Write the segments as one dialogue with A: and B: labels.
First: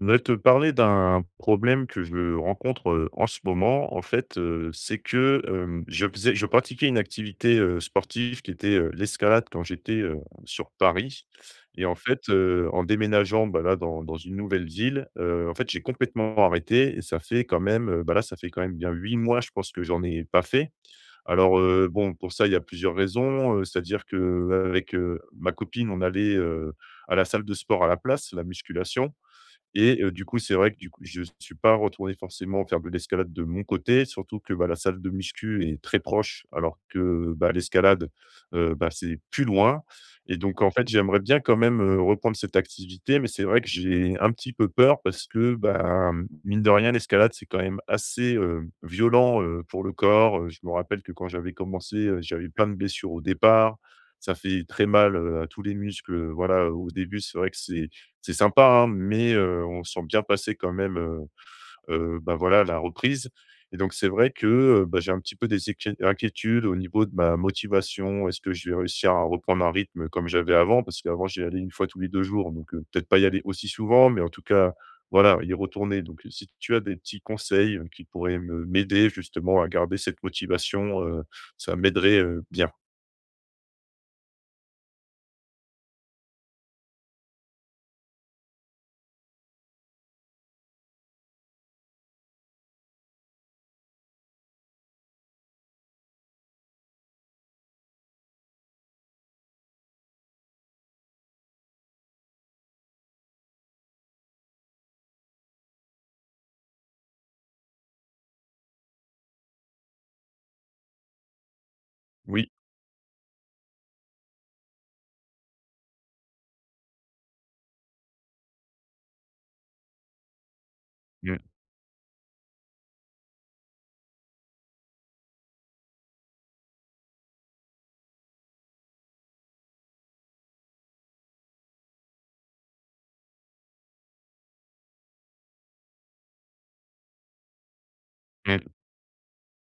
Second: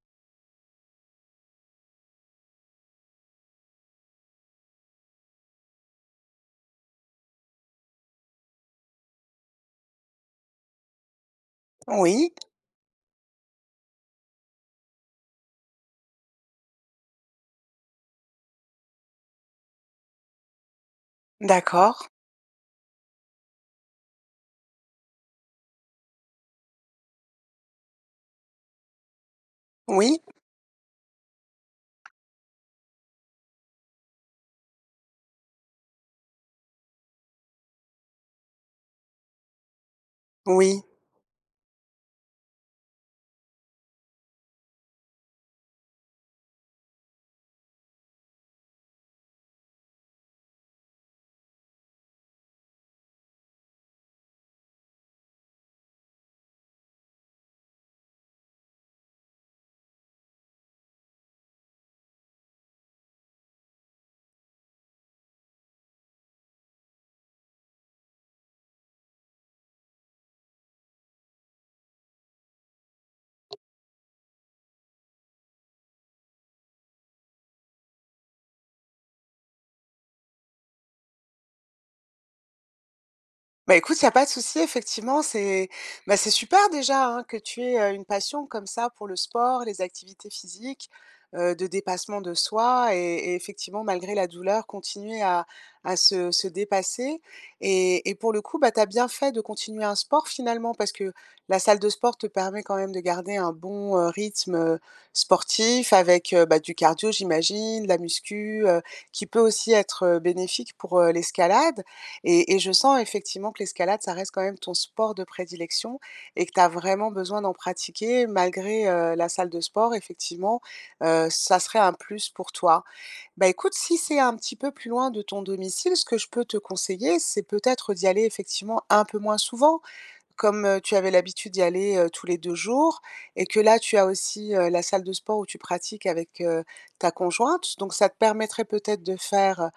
A: Je voudrais te parler d'un problème que je rencontre, en ce moment. En fait, c'est que, je pratiquais une activité, sportive qui était, l'escalade quand j'étais, sur Paris et en fait,
B: Oui,
A: en déménageant, bah, là, dans une nouvelle ville, en fait, j'ai complètement arrêté et ça fait quand même bien 8 mois, je pense que j'en ai pas fait. Alors,
B: d'accord.
A: bon, pour ça, il y a plusieurs raisons, c'est-à-dire qu'avec, ma copine, on allait, à la salle de sport à la place, la musculation et
B: Oui,
A: du coup, c'est vrai que du coup, je ne suis pas retourné forcément faire de l'escalade de mon côté, surtout que, bah, la salle de muscu est très proche alors que, bah, l'escalade, bah, c'est plus loin et donc en
B: oui.
A: fait, j'aimerais bien quand même, reprendre cette activité mais c'est vrai que j'ai un petit peu peur parce que, bah, mine de rien, l'escalade, c'est quand même assez, violent, pour le corps, je me rappelle que quand j'avais commencé, j'avais plein de blessures au départ. Ça fait très mal, à tous les muscles, voilà, au début, c'est vrai que c'est sympa, hein, mais on sent bien passer quand même, bah, voilà, la reprise et donc c'est vrai que, bah, j'ai un petit peu des équi inquiétudes au niveau de ma motivation. Est-ce que je vais réussir à reprendre un rythme comme j'avais avant? Parce qu'avant, j'y allais une fois tous les 2 jours, donc peut-être pas y aller aussi souvent, mais en tout cas, voilà, y retourner. Donc si tu as des petits conseils, qui pourraient me m'aider justement à garder cette motivation, ça m'aiderait, bien.
B: Bah, écoute, il y a pas de souci, effectivement, c'est bah, c'est super déjà, hein, que tu aies, une passion comme ça pour le sport, les activités physiques, de dépassement de soi et effectivement, malgré la douleur, continuer à se dépasser et pour le coup, bah, tu as bien fait de continuer un sport finalement parce que la salle de sport te permet quand même de garder un bon, rythme, sportif avec, bah, du cardio j'imagine, de la muscu, qui peut aussi être, bénéfique pour, l'escalade
A: Oui.
B: et je sens effectivement que l'escalade, ça reste quand même ton sport de prédilection et que tu as vraiment besoin d'en pratiquer malgré, la salle de sport effectivement,
A: Mmh mh.
B: ça serait un plus pour toi. Bah, écoute, si c'est un petit peu plus loin de ton domicile, ce que je peux te conseiller, c'est peut-être d'y aller effectivement un peu moins souvent. Comme, tu avais l'habitude d'y aller, tous les 2 jours et que là, tu as aussi, la salle de sport où tu pratiques avec, ta conjointe, donc ça te permettrait peut-être de faire,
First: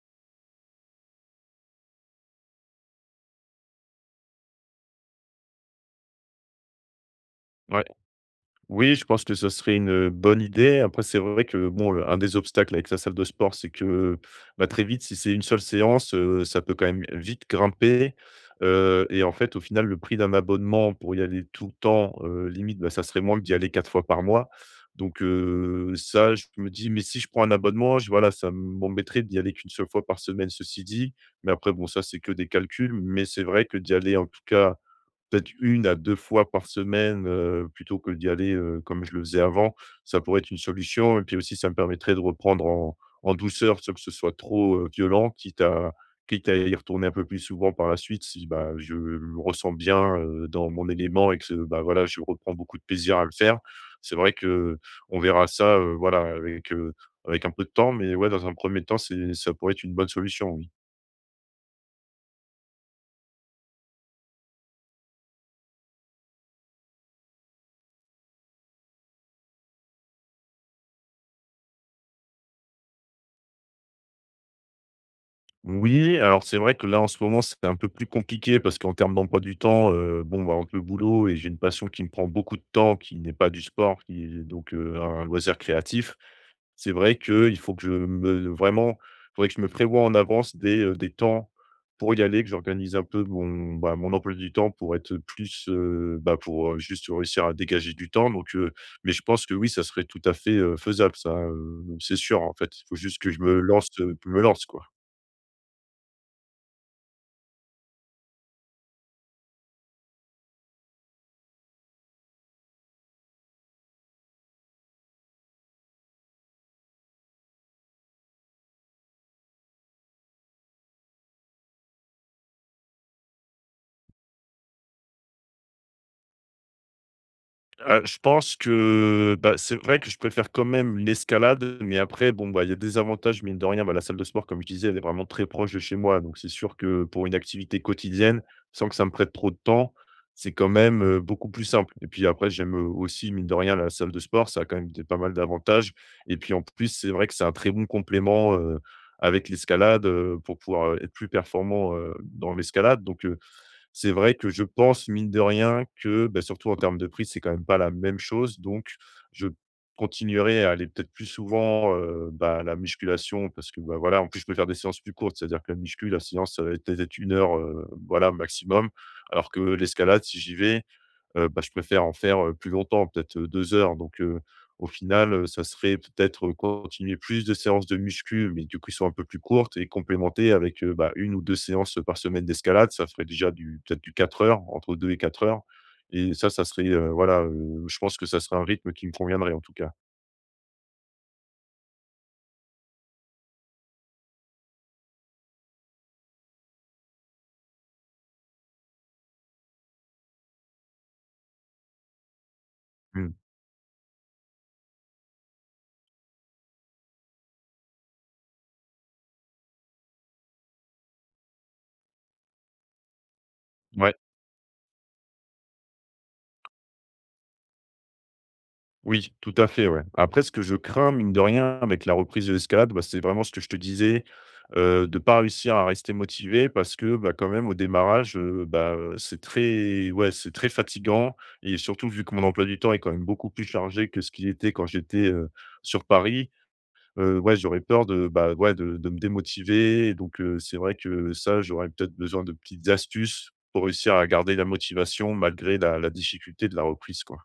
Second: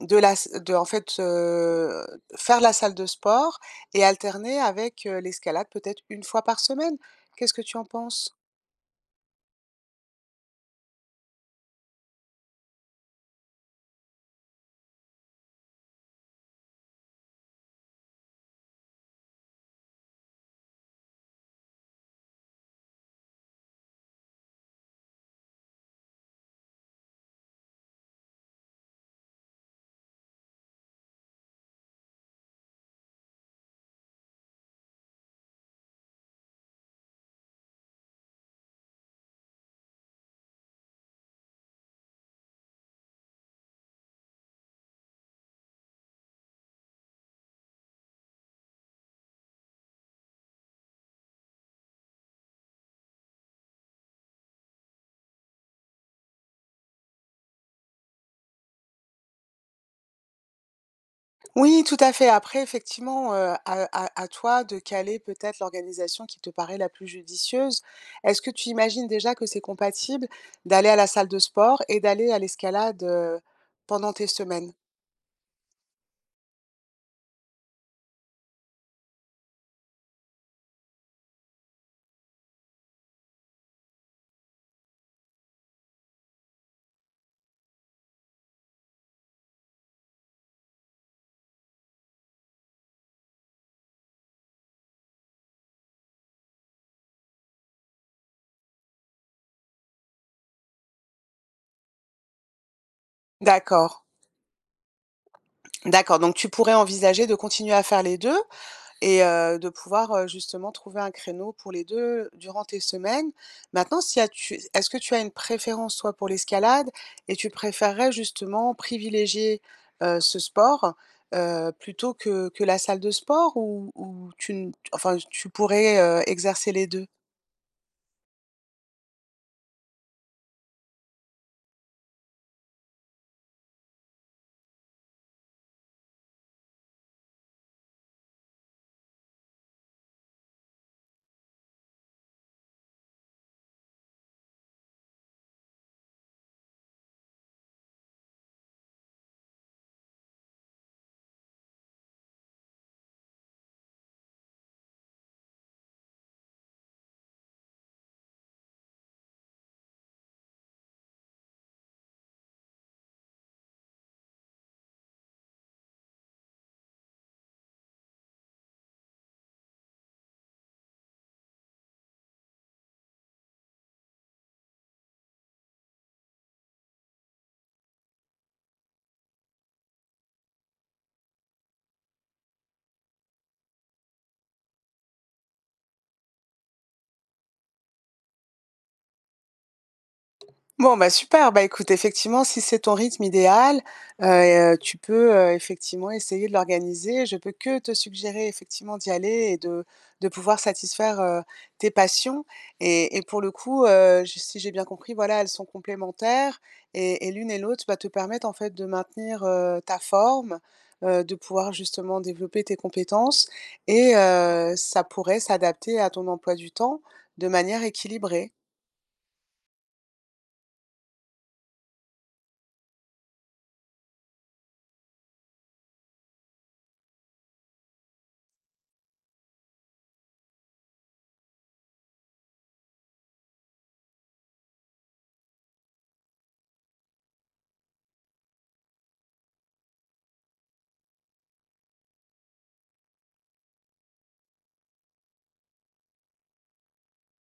B: de la s de en fait, faire la salle de sport et alterner avec, l'escalade peut-être une fois par semaine. Qu'est-ce que tu
A: Ouais.
B: en penses?
A: Oui, je pense que ce serait une bonne idée. Après, c'est vrai que bon, un des obstacles avec la salle de sport, c'est que, bah, très vite, si c'est une seule séance, ça peut quand même vite grimper, et en fait, au final, le prix d'un abonnement pour y aller tout le temps, limite, bah, ça serait moins que d'y aller 4 fois par mois. Donc, ça, je me dis: «Mais si je prends un abonnement, je voilà, ça m'embêterait d'y aller qu'une seule fois par semaine», ceci dit. Mais après, bon, ça, c'est que des calculs. Mais c'est vrai que d'y aller, en tout cas, peut-être une à 2 fois par semaine, plutôt que d'y aller, comme je le faisais avant, ça pourrait être une solution et puis aussi ça me permettrait de reprendre en douceur sans que ce soit trop, violent, quitte à y retourner un peu plus souvent par la suite si, bah, je me ressens bien, dans mon élément et que, bah, voilà, je reprends beaucoup de plaisir à le faire. C'est vrai que on verra ça, voilà, avec un peu de temps mais ouais, dans un premier temps, c'est ça pourrait être une bonne solution, oui.
B: Oui, tout à fait. Après effectivement, à toi de caler peut-être l'organisation qui te paraît la plus judicieuse. Est-ce que tu imagines déjà que c'est compatible d'aller à la salle de sport et d'aller à l'escalade, pendant tes semaines?
A: Oui, alors c'est vrai que là en ce moment c'est un peu plus compliqué parce qu'en termes d'emploi du temps, bon, bah, entre le boulot et j'ai une passion qui me prend beaucoup de temps, qui n'est pas du sport, qui est donc, un loisir créatif. C'est vrai que il faut que je me vraiment, faudrait que je me prévoie en avance des temps pour y aller, que j'organise un peu mon, emploi du temps pour être plus, bah, pour, juste réussir à dégager du temps donc, mais je pense que oui, ça serait tout à fait, faisable ça, c'est sûr en fait. Il faut juste que je me lance,
B: D'accord,
A: quoi.
B: d'accord, donc tu pourrais envisager de continuer à faire les 2 et de pouvoir, justement trouver un créneau pour les 2 durant tes semaines. Maintenant, si as tu est-ce que tu as une préférence toi pour l'escalade et tu préférerais justement privilégier, ce sport, plutôt que la salle de sport ou tu ne enfin, tu pourrais, exercer les 2.
A: Je pense que, bah, c'est vrai que je préfère quand même l'escalade, mais après bon, bah, il y a des avantages mine de rien. Bah, la salle de sport comme je disais, elle est vraiment très proche de chez moi, donc c'est sûr que pour une activité quotidienne, sans que ça me prête trop de temps, c'est quand même, beaucoup plus simple et puis après j'aime, aussi mine de rien la salle de sport, ça a quand même des pas mal d'avantages et puis en plus, c'est vrai que c'est un très bon complément, avec l'escalade, pour pouvoir, être plus performant, dans l'escalade donc c'est vrai que je pense, mine de rien, que, bah, surtout en termes de prix, c'est quand même pas la même chose. Donc, je continuerai à aller peut-être plus souvent, bah, à la musculation parce que, bah, voilà, en plus, je peux faire des séances plus courtes. C'est-à-dire que la muscu, la séance, ça va être peut-être 1 heure, voilà, maximum. Alors que l'escalade, si j'y vais, bah, je préfère en faire, plus longtemps, peut-être, 2 heures. Donc, au final, ça serait peut-être, continuer plus de séances de muscu, mais du coup, qui sont un peu plus courtes et complémentées avec, bah, 1 ou 2 séances, par semaine d'escalade. Ça ferait déjà du peut-être du 4 heures, entre 2 et 4 heures. Et ça serait, voilà, je pense que ça serait un rythme qui me conviendrait en tout cas.
B: Bon, bah, super. Bah, écoute, effectivement, si c'est ton rythme idéal, tu peux, effectivement essayer de l'organiser. Je peux que te suggérer effectivement d'y aller et de pouvoir satisfaire, tes passions et
A: Mmh.
B: pour le coup, j si j'ai bien compris, voilà, elles sont complémentaires et l'une et l'autre, va te permettre en fait de maintenir, ta forme, de pouvoir justement développer tes compétences
A: Ouais.
B: et ça pourrait s'adapter à ton emploi du temps de manière équilibrée.
A: Oui, tout à fait, ouais. Après ce que je crains, mine de rien, avec la reprise de l'escalade, bah, c'est vraiment ce que je te disais, de ne pas réussir à rester motivé parce que, bah, quand même au démarrage, bah, c'est très ouais, c'est très fatigant et surtout vu que mon emploi du temps est quand même beaucoup plus chargé que ce qu'il était quand j'étais, sur Paris, ouais, j'aurais peur de, bah, ouais, de me démotiver et donc c'est vrai que ça, j'aurais peut-être besoin de petites astuces pour réussir à garder la motivation malgré la difficulté de la reprise, quoi.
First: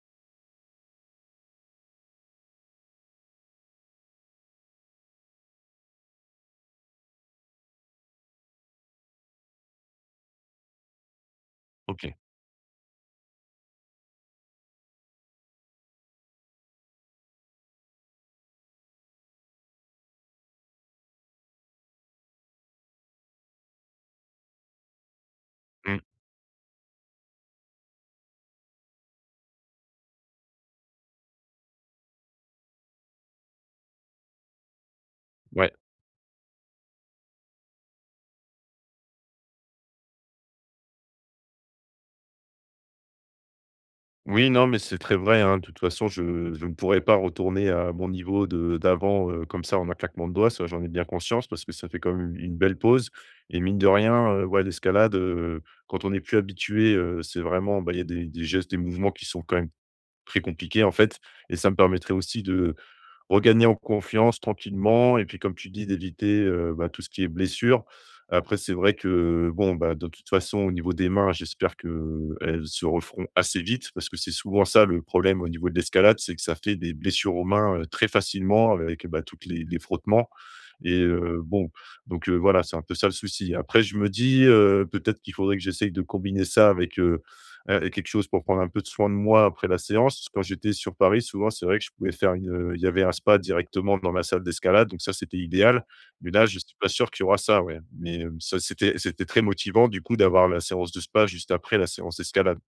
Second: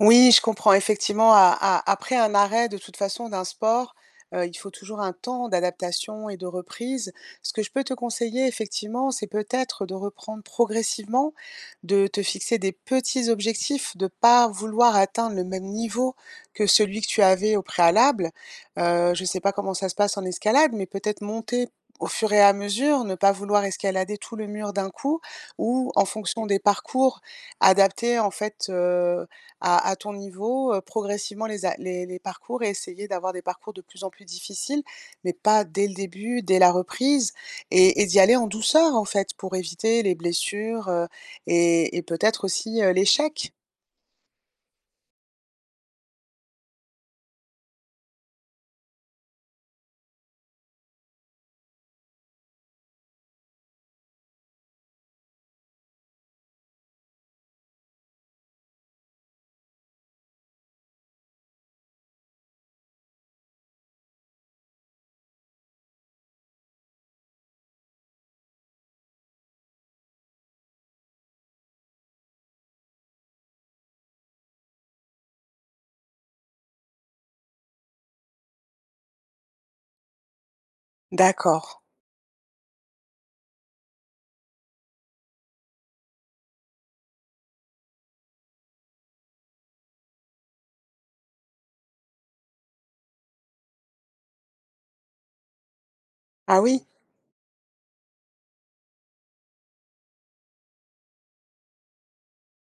B: Oui, je comprends effectivement, a a après un arrêt de toute façon d'un sport, il faut toujours un temps d'adaptation et de reprise. Ce que je peux te conseiller effectivement, c'est peut-être de reprendre progressivement, de
A: OK.
B: te fixer des petits objectifs, de pas vouloir atteindre le même niveau que celui que tu avais au préalable. Je ne sais pas comment ça se passe en escalade, mais peut-être monter au fur et à mesure, ne pas vouloir escalader tout le mur d'un coup ou
A: Mmh.
B: en fonction des parcours, adapter en fait, à ton niveau, progressivement les a les les parcours et essayer d'avoir des parcours de plus en plus difficiles, mais pas
A: Ouais.
B: dès le début, dès la reprise et d'y aller en douceur, en fait, pour éviter les blessures, et peut-être aussi, l'échec?
A: Oui, non, mais c'est très vrai, hein. De toute façon, je ne pourrais pas retourner à mon niveau de d'avant, comme ça en un claquement de doigts, ça j'en ai bien conscience parce que ça fait quand même une belle pause et mine de rien, ouais, l'escalade, quand on n'est plus habitué, c'est vraiment, bah, il y a des gestes, des mouvements qui sont quand même très compliqués en fait et ça me permettrait aussi de regagner en confiance tranquillement et puis comme tu dis d'éviter, bah, tout ce qui est blessure. Après c'est vrai que bon, bah, de toute façon au niveau des mains, j'espère qu'elles se referont assez vite parce que c'est souvent ça le problème au niveau de l'escalade, c'est que ça fait des blessures aux mains, très facilement avec, bah, toutes les frottements. Et
B: D'accord.
A: bon, donc voilà, c'est un peu ça le souci. Après je me dis, peut-être qu'il faudrait que j'essaye de combiner ça avec, quelque chose pour prendre un peu de soin de moi après la séance. Quand j'étais sur Paris, souvent, c'est vrai que je pouvais faire une, il y avait un spa directement dans ma salle d'escalade, donc ça, c'était idéal. Mais là, je ne
B: Ah
A: suis
B: oui?
A: pas sûr qu'il y aura ça, ouais. Mais ça, c'était très motivant du coup d'avoir la séance de spa juste après la séance d'escalade.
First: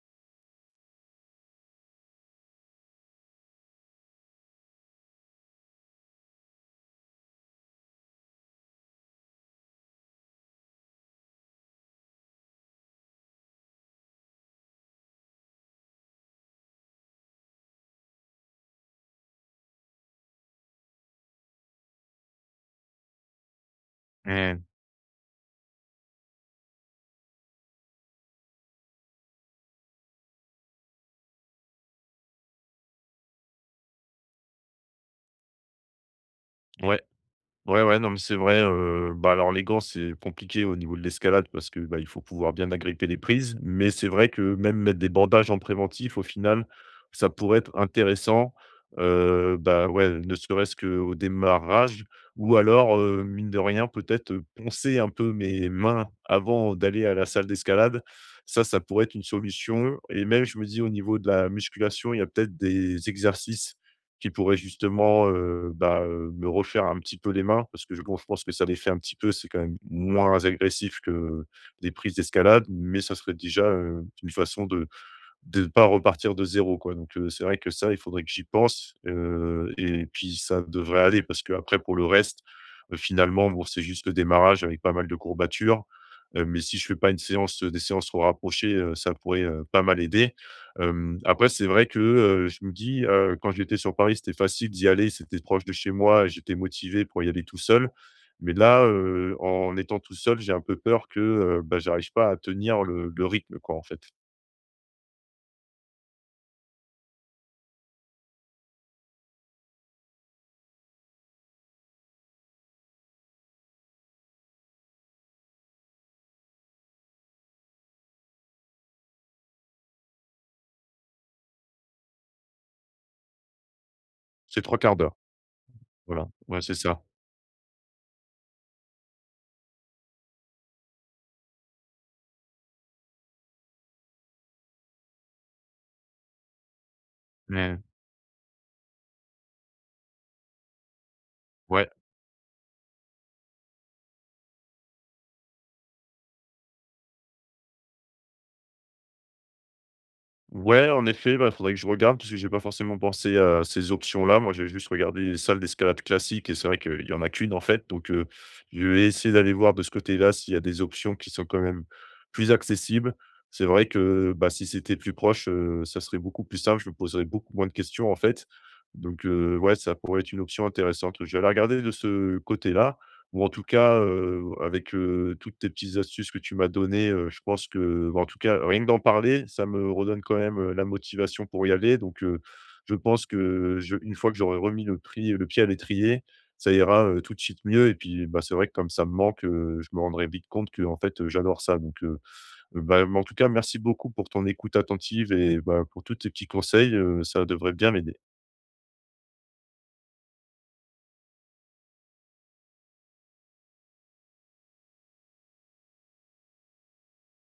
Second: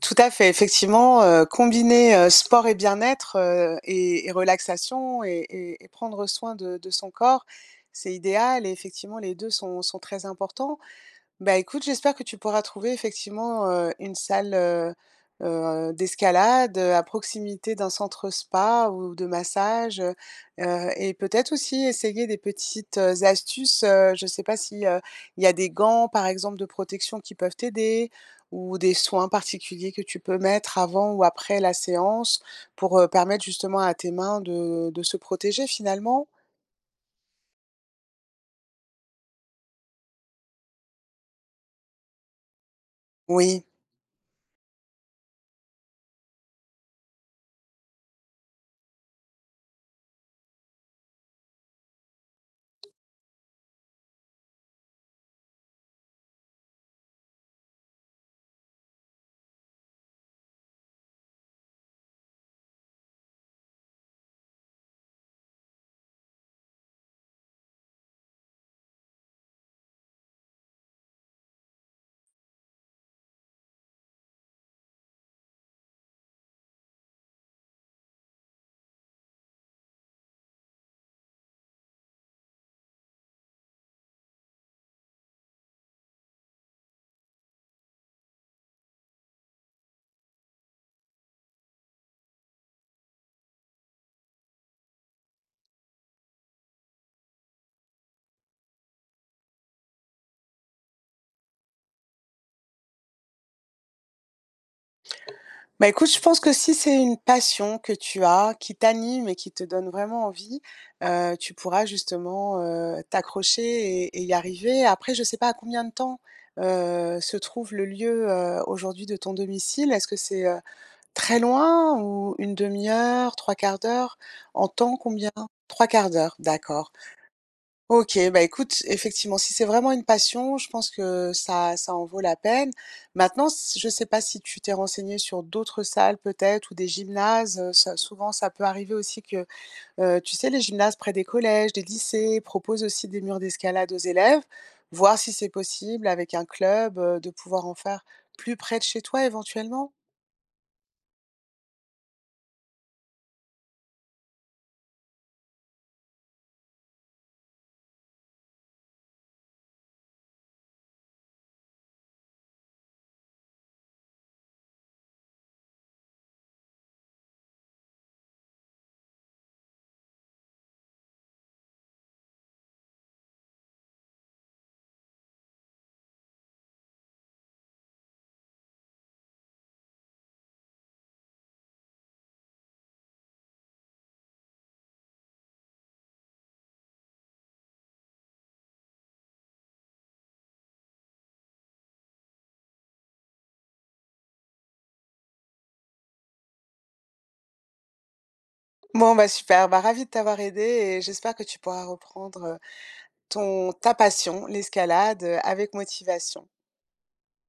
B: Tout à fait, effectivement, combiner, sport et bien-être, et relaxation et prendre soin de son corps, c'est idéal et effectivement les 2 sont très importants. Bah, écoute, j'espère que tu pourras trouver effectivement, une salle, d'escalade, à proximité d'un centre spa ou de massage, et peut-être aussi essayer des petites, astuces, je ne sais pas
A: Mmh.
B: si, il y a des gants, par exemple, de protection qui peuvent t'aider ou des soins particuliers que tu peux mettre avant ou après la séance pour, permettre justement à tes mains de se protéger finalement?
A: Ouais. Ouais, ouais, non, mais c'est vrai, bah, alors les gants, c'est compliqué au niveau de l'escalade parce que, bah, il faut pouvoir bien agripper les prises,
B: Oui.
A: mais c'est vrai que même mettre des bandages en préventif, au final, ça pourrait être intéressant, bah, ouais, ne serait-ce qu'au démarrage ou alors, mine de rien, peut-être, poncer un peu mes mains avant d'aller à la salle d'escalade. Ça pourrait être une solution et même je me dis au niveau de la musculation, il y a peut-être des exercices qui pourrait justement, me refaire un petit peu les mains parce que je bon, je pense que ça les fait un petit peu, c'est quand même moins agressif que des prises d'escalade, mais ça serait déjà, une façon de pas repartir de zéro quoi, donc c'est vrai que ça, il faudrait que j'y pense, et puis ça devrait aller parce que après pour le reste, finalement, bon, c'est juste le démarrage avec pas mal de courbatures, mais si je fais pas des séances trop rapprochées, ça pourrait, pas mal aider. Après c'est vrai que, je me dis, quand j'étais sur Paris, c'était facile d'y aller, c'était proche de chez moi et j'étais motivé pour y aller tout seul. Mais là, en étant tout seul, j'ai un peu peur que, bah, j'arrive pas à tenir le rythme quoi, en fait.
B: Bah, écoute, je pense que si c'est une passion que tu as, qui t'anime et qui te donne vraiment envie, tu pourras justement, t'accrocher et y arriver. Après, je ne sais pas à combien de temps, se trouve le lieu, aujourd'hui de ton domicile? Est-ce que c'est, très loin ou une demi heure, trois quarts d'heure?
A: C'est
B: En
A: trois
B: temps,
A: quarts d'heure.
B: combien? Trois quarts
A: Voilà,
B: d'heure,
A: ouais, c'est
B: d'accord.
A: ça.
B: OK, bah, écoute, effectivement, si c'est vraiment une passion, je pense que ça en vaut la peine. Maintenant, s je sais pas si tu t'es renseigné sur d'autres salles peut-être ou des gymnases,
A: Mais
B: ça souvent, ça peut arriver aussi que, tu sais les gymnases près des collèges, des
A: ouais,
B: lycées proposent aussi des murs d'escalade aux élèves. Voir si c'est possible avec un club, de pouvoir en faire plus près de chez toi éventuellement?
A: ouais, en effet, bah, faudrait que je regarde parce que j'ai pas forcément pensé à ces options-là. Moi, j'avais juste regardé les salles d'escalade classiques et c'est vrai qu'il y en a qu'une, en fait. Donc, je vais essayer d'aller voir de ce côté-là s'il y a des options qui sont quand même plus accessibles. C'est vrai que, bah, si c'était plus proche, ça serait beaucoup plus simple. Je me poserais beaucoup moins de questions, en fait. Donc, ouais, ça pourrait être une option intéressante. Je vais aller regarder de ce côté-là. Ou en tout cas, avec, toutes tes petites astuces que tu m'as données, je pense que, bah, en tout cas, rien que d'en parler, ça me redonne quand même, la motivation pour y aller. Donc, je pense que je une fois que j'aurai remis le pied à l'étrier, ça ira, tout de suite mieux et puis, bah, c'est vrai que comme ça me manque, je me rendrai vite compte que en fait, j'adore ça. Donc, bah, en tout cas, merci beaucoup pour ton écoute attentive et bah, pour tous tes petits conseils, ça devrait bien m'aider.
B: Bon, bah, super, bah, ravi de t'avoir aidé et j'espère que tu pourras reprendre, ton ta passion, l'escalade, avec motivation.